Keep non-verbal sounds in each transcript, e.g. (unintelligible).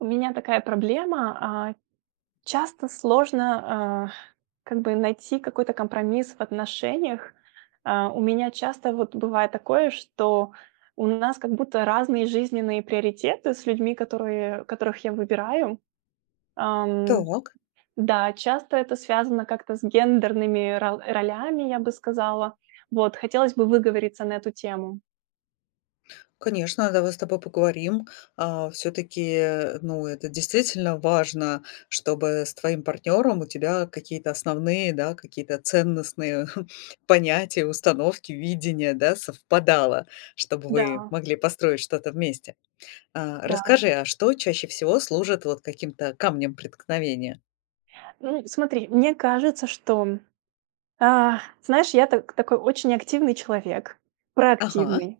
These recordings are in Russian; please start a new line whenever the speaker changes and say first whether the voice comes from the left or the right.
right: У меня такая проблема, а. Часто сложно, а, как бы найти какой-то компромисс в отношениях. А, у меня часто вот бывает такое, что у нас как будто разные жизненные приоритеты с людьми, которые которых я выбираю. Ам.
left: Так.
right: Да, часто это связано как-то с гендерными рол ролями, я бы сказала. Вот, хотелось бы выговориться на эту тему.
left: Конечно, давай с тобой поговорим. А, всё-таки, ну, это действительно важно, чтобы с твоим партнёром у тебя какие-то основные, да, какие-то ценностные (chuckles) понятия, установки, видения, да, совпадало, чтобы вы
right: Да.
left: могли построить что-то вместе. А
right: Да.
left: расскажи, а что чаще всего служит вот каким-то камнем преткновения?
right: Ну и смотри, мне кажется, что А, знаешь, я так такой очень активный человек,
left: Ага.
right: проактивный.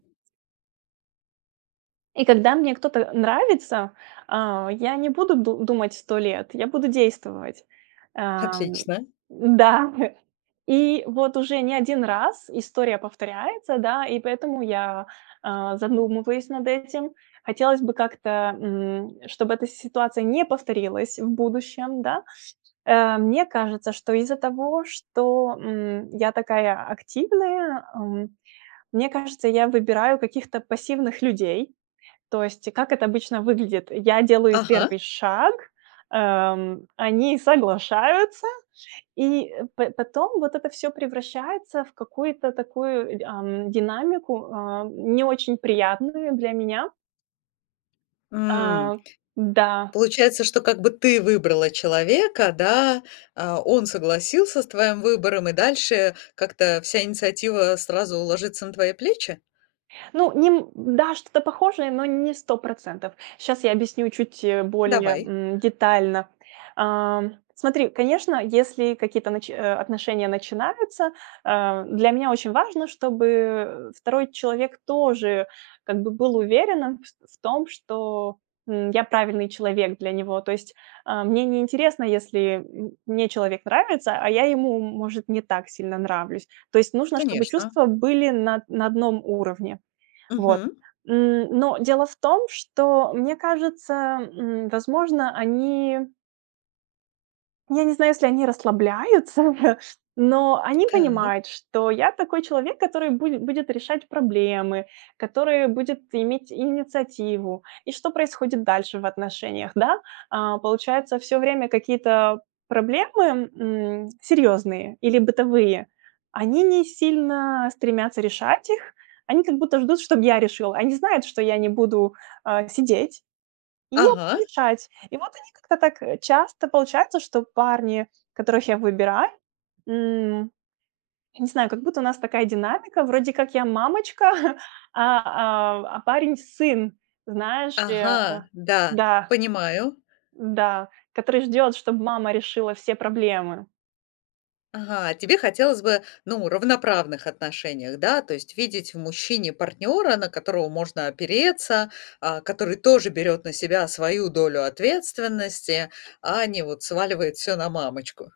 right: И когда мне кто-то нравится, а, я не буду ду думать 100 лет, я буду действовать. Ам.
left: Отлично.
right: Да, и вот уже не 1 раз история повторяется, да, и поэтому я, а, задумываюсь над этим. Хотелось бы как-то, м, чтобы эта ситуация не повторилась в будущем, да. А, мне кажется, что из-за того, что, м, я такая активная, м, мне кажется, я выбираю каких-то пассивных людей. То есть как это обычно выглядит? Я делаю
left: Ага.
right: первый шаг, ам, они соглашаются, и по потом вот это всё превращается в какую-то такую, й ам, динамику, а, не очень приятную для меня.
left: М.
right: А да.
left: Получается, что как бы ты выбрала человека, да, а он согласился с твоим выбором и дальше как-то вся инициатива сразу ложится на твои плечи?
right: Ну, нем да, что-то похожее, но не 100 %. Сейчас я объясню чуть более,
left: Давай.
right: м, детально. Ам, смотри, конечно, если какие-то нач а, отношения начинаются, а, для меня очень важно, чтобы второй человек тоже как бы был уверенным в в том, что, м, я правильный человек для него. То есть, а, мне не интересно, если, м, мне человек нравится, а я ему, может, не так сильно нравлюсь. То есть нужно, чтобы
left: Конечно.
right: чувства были на на одном уровне. Вот.
left: Мгм.
right: М, но дело в том, что, мне кажется, м, возможно, они Я не знаю, если они расслабляются, (chuckles) но они
left: Так.
right: понимают, что я такой человек, который буде будет решать проблемы, который будет иметь инициативу. И что происходит дальше в отношениях, да? А получается, всё время какие-то проблемы, м, серьёзные или бытовые, они не сильно стремятся решать их. Они как будто ждут, чтоб я решила. Они знают, что я не буду, а, сидеть, и я буду
left: Ага.
right: решать. И вот они как-то так, э, часто получается, что парни, которых я выбираю, м, не знаю, как будто у нас такая динамика, вроде как я мамочка, (chuckles) а а а парень- сын, знаешь ли, э
left: Ага, да,
right: Да.
left: понимаю.
right: Н-да. Который ждёт, чтоб мама решила все проблемы.
left: Ага, тебе хотелось бы, ну, равноправных отношениях, да? То есть видеть в мужчине партнёра, на которого можно опереться, а, который тоже берёт на себя свою долю ответственности, а не вот сваливает всё на мамочку?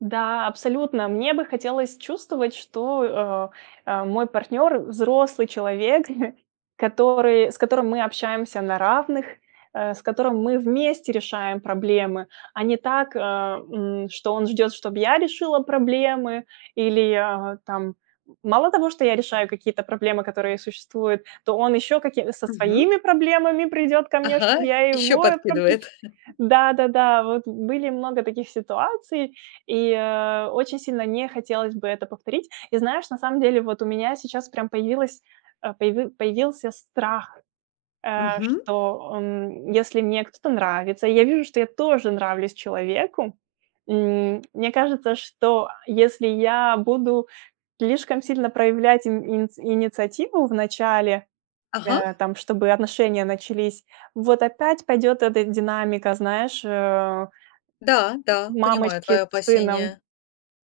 right: Да, абсолютно. Мне бы хотелось чувствовать, что, э, а, мой партнер- взрослый человек, (chuckles) который с которым мы общаемся на равных, э, с которым мы вместе решаем проблемы, а не так, э, м, что он ждет, чтоб я решила проблемы или, а, там, м, мало того, что я решаю какие-то проблемы, которые существуют, то он еще каки со
left: Мгм.
right: своими проблемами придет ко мне,
left: Ага,
right: чтобы я
left: ещё
right: его.
left: подкидывает.
right: (unintelligible)
left: (chuckles)
right: Да-да-да, вот были много таких ситуаций, и, а, очень сильно не хотелось бы это повторить. И знаешь, на самом деле, вот у меня сейчас прям появилась, а, появи появился страх, э,
left: Мгм.
right: что, эм, если мне кто-то нравится и я вижу, что я тоже нравлюсь человеку, м, мне кажется, что если я буду слишком сильно проявлять ин иниц инициативу в начале,
left: Ага.
right: э, там, чтобы отношения начались, вот опять пойдет эта динамика, знаешь, э
left: Да, да, понимаю
right: Мамочки
left: твое
right: с сыном.
left: опасение.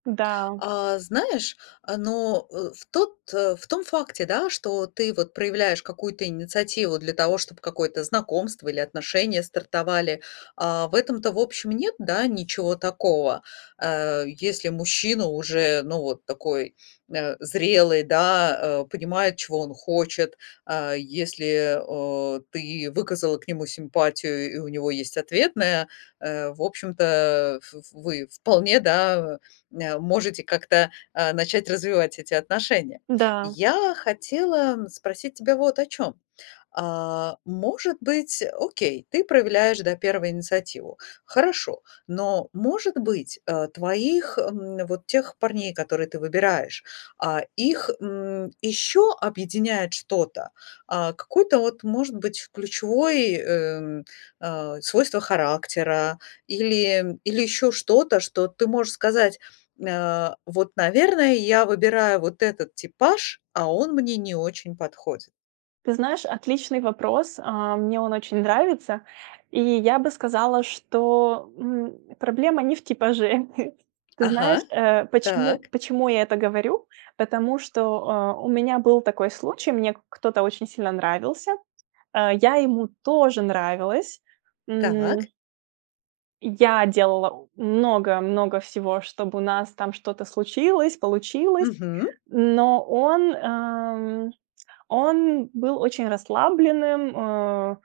right: Да.
left: А знаешь, а ну, э, в тот э, в том факте, да, что ты вот проявляешь какую-то инициативу для того, чтоб какое-то знакомство или отношения стартовали, а, в этом-то, в общем, нет, да, ничего такого. А, если мужчина уже, ну, вот такой, а, зрелый, да, э, понимает, чего он хочет, а если, а, ты выказала к нему симпатию, и у него есть ответная, э, в общем-то, ф вы вполне, да, э, можете как-то, а, начать развивать эти отношения.
right: Да.
left: Я хотела, м, спросить тебя вот о чем. А может быть, окей, ты проявляешь, да, 1 инициативу. Хорошо, но, может быть, э, твоих, м, вот тех парней, которые ты выбираешь, а их, м, еще объединяет что-то? А, какое-то вот, может быть, ключевой, эм, а, свойство характера или, м, или ещё что-то, что ты можешь сказать: "А, вот, наверное, я выбираю вот этот типаж, а он мне не очень подходит"?
right: Ты знаешь, отличный вопрос, а, мне он очень нравится. И я бы сказала, что, м, проблема не в типаже. (chuckles) Ты знаешь,
left: Ага,
right: э, почему
left: так.
right: почему я это говорю? Потому что, э, у меня был такой случай, мне к кто-то очень сильно нравился, э, я ему тоже нравилась, м
left: Так.
right: Я делала у много-много всего, чтобы у нас там что-то случилось, получилось.
left: Мгм.
right: Но он, ам, он был очень расслабленным, а,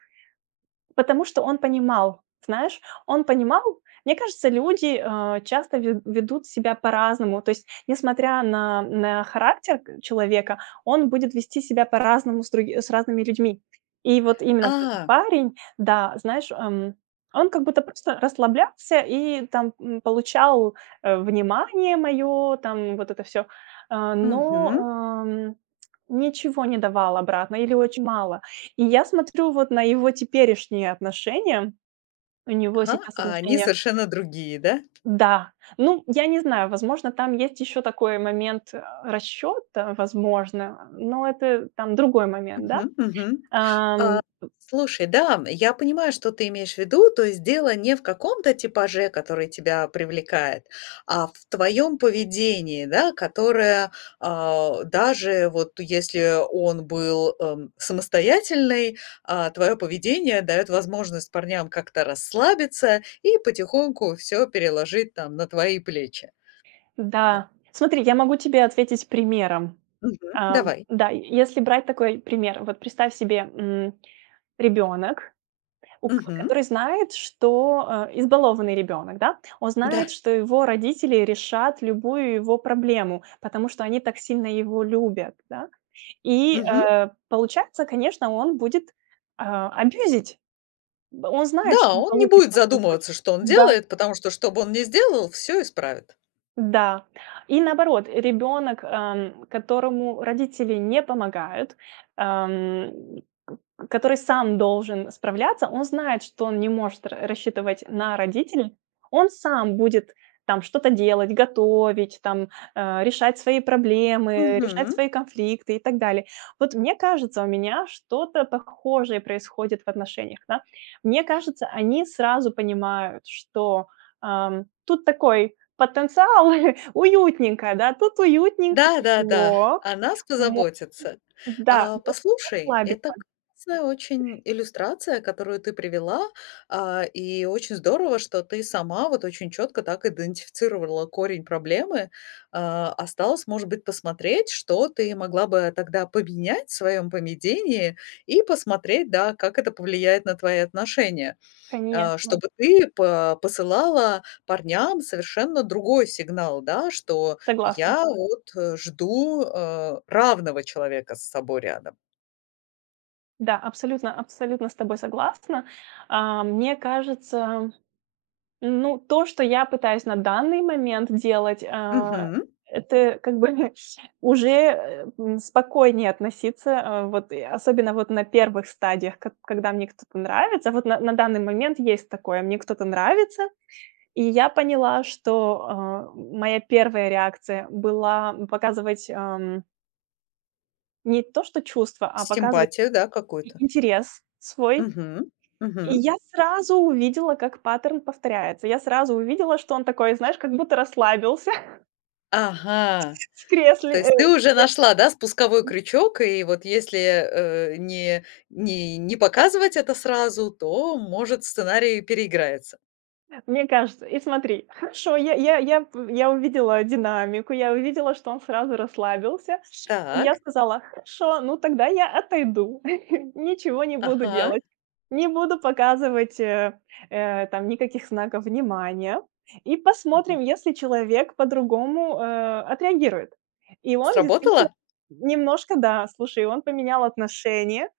right: потому что он понимал, знаешь, он понимал. Мне кажется, люди, а, часто ве ведут себя по-разному, то есть, несмотря на, м, э, характер к человека, он будет вести себя по-разному с други с разными людьми. И вот именно вот этот
left: А!
right: парень, да, знаешь, ам, он как будто просто расслаблялся и там, м, получал, э, внимание мое там, вот это всё, а, но,
left: Мгм.
right: ам, ничего не давал обратно или очень мало. И я смотрю вот на его теперешние отношения. У него
left: Ага,
right: сейчас
left: а они
right: отношения.
left: совершенно другие, да?
right: Да, ну, я не знаю, возможно, там есть ещё такой момент, а, расчёта, возможно. Но это там другой момент, да?
left: Мгм, мгм. А,
right: Ам, п
left: слушай, да, м, я понимаю, что ты имеешь в виду. То есть дело не в каком-то типаже, который тебя привлекает, а в твоем поведении, да, которое, а, даже вот если он был, ам, самостоятельный, а твое поведение дает возможность парням как-то расслабиться и потихоньку всё переложить там на твои плечи. Да.
right: Да, смотри, я могу тебе ответить примером,
left: Мгм.
right: ам.
left: Давай.
right: Да, е если брать такой пример, вот представь себе, м, ребёнок, у к
left: Мгм.
right: который знает, что, а, избалованный ребёнок, да, он знает,
left: Да.
right: что его родители решат любую его проблему, потому что они так сильно его любят, да. И,
left: Мгм.
right: э, получается, конечно, он будет, а, абьюзить. Он знает,
left: Да,
right: что он
left: он не
right: получит
left: будет
right: то, что
left: задумываться,
right: хочет.
left: что он
right: Да.
left: делает, потому что, что бы он ни сделал, всё исправят.
right: Да. И наоборот, ребенок, ам, которому родители не помогают, ам, к к который сам должен справляться, он знает, что он не может ра рассчитывать на родителей. Он сам будет там что-то делать, готовить там, а, решать свои проблемы, решать
left: Мгм.
right: свои конфликты и так далее. Вот мне кажется, у меня что-то похожее происходит в отношениях, да. Мне кажется, они сразу понимают, что, ам, тут такой потенциал, (chuckles) уютненько, да. Тут уютненько,
left: Да-да-да,
right: тепло,
left: о нас
right: мо
left: позаботятся.
right: да,
left: А,
right: можно
left: послушай,
right: расслабиться.
left: это классная очень иллюстрация, которую ты привела, а, и очень здорово, что ты сама вот очень чётко так идентифицировала корень проблемы. А, осталось, может быть, посмотреть, что ты могла бы тогда поменять в своём поведении и посмотреть, да, как это повлияет на твои отношения, а,
right: Конечно.
left: чтобы ты по посылала парням совершенно другой сигнал, да, что
right: Согласна.
left: я вот, э, жду, э, равного человека с собой рядом.
right: Да, абсолютно абсолютно с тобой согласна. А, мне кажется, м, ну, то, что я пытаюсь на данный момент делать, а,
left: Мгм.
right: это как бы (chuckles) уже, э, м, спокойнее относиться, а, вот, и особенно вот на 1 стадиях, как когда мне кто-то нравится. Вот на на данный момент есть такое: мне кто-то нравится. И я поняла, что, э, м моя 1 реакция была показывать, ам Не то что чувства, а показывать
left: Симпатия, да,
right: и
left: какой-то?
right: интерес свой.
left: Мгм,
right: И
left: мгм.
right: я сразу увидела, как паттерн повторяется. И я сразу увидела, что он такой, знаешь, как будто расслабился. (chuckles)
left: Ага,
right: В кресле,
left: то
right: э,
left: есть ты
right: в
left: уже нашла, да, спусковой
right: кре
left: крючок, и вот если, э, не не не показывать это сразу, то, может, сценарий переиграется.
right: Мне кажется. И смотри, хорошо, я я я в я увидела динамику, я увидела, что он сразу расслабился, и я
left: Так.
right: сказала: "Хорошо, ну тогда я отойду". (chuckles) Ничего не буду
left: Ага.
right: делать, не буду показывать, э, э, там, никаких знаков внимания. И
left: Мгм.
right: посмотрим, если человек по-другому, э, отреагирует. И он действительно
left: Сработало?
right: немножко да, слушай, он поменял отношение,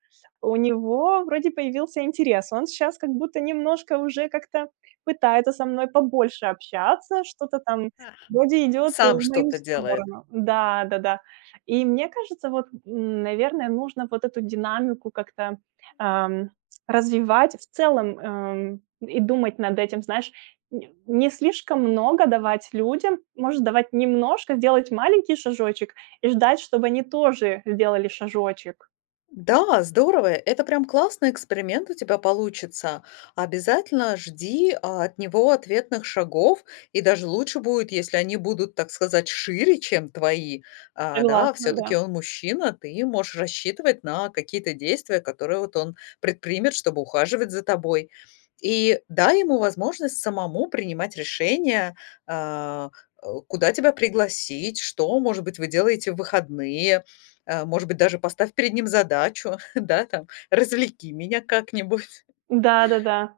right: у него вроде появился интерес, он щас, как будто немножко уже как-то пытается со мной побольше общаться, что-то там
left: Ага.
right: вроде идёт, э,
left: Сам
right: в мою
left: что-то делает?
right: сторону. Да-да-да. И мне кажется, вот, м, наверное, нужно вот эту динамику как-то, ам, развивать в целом, эм, и думать над этим. Знаешь, не не слишком много давать людям, может, давать немножко, сделать маленький шажочек и ждать, чтобы они тоже сделали шажочек.
left: Да, здорово. Это прям классный эксперимент у тебя получится. Обязательно жди от него ответных шагов, и даже лучше будет, если они будут, так сказать, шире, чем твои. А, да,
right: Согласна,
left: всё-таки
right: да.
left: он мужчина, ты можешь рассчитывать на какие-то действия, которые вот он предпримет, чтобы ухаживать за тобой. И дай ему возможность самому принимать решения, а, у куда тебя пригласить, что, может быть, вы делаете в выходные, а, может быть, даже поставь перед ним задачу, (chuckles) да, там, развлеки меня как-нибудь.
right: Да-да-да.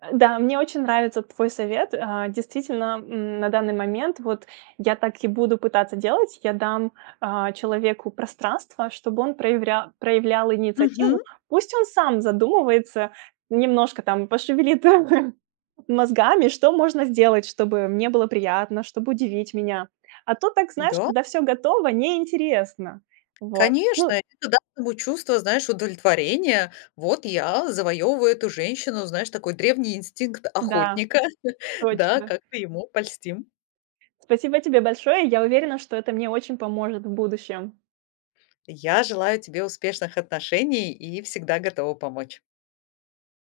right: А, да, мне очень нравится твой совет, а, действительно, м, на данный момент, вот, я так и буду пытаться делать. Я дам, а, человеку пространство, чтобы он прояврял проявлял инициативу.
left: Мгм.
right: Пусть он сам задумывается, немножко там пошевелит (chuckles) мозгами, что можно сделать, чтобы мне было приятно, чтобы удивить меня. А то так, знаешь,
left: М-да.
right: когда всё готово, неинтересно. Вот,
left: Конечно,
right: ну
left: это даст ему чувство, знаешь, удовлетворения. Вот я завоёвываю эту женщину, знаешь, такой древний инстинкт
right: Да,
left: охотника. (chuckles) Да,
right: точно.
left: как-то ему польстим.
right: Спасибо тебе большое. Я уверена, что это мне очень поможет в будущем.
left: Я желаю тебе успешных отношений и всегда готова помочь.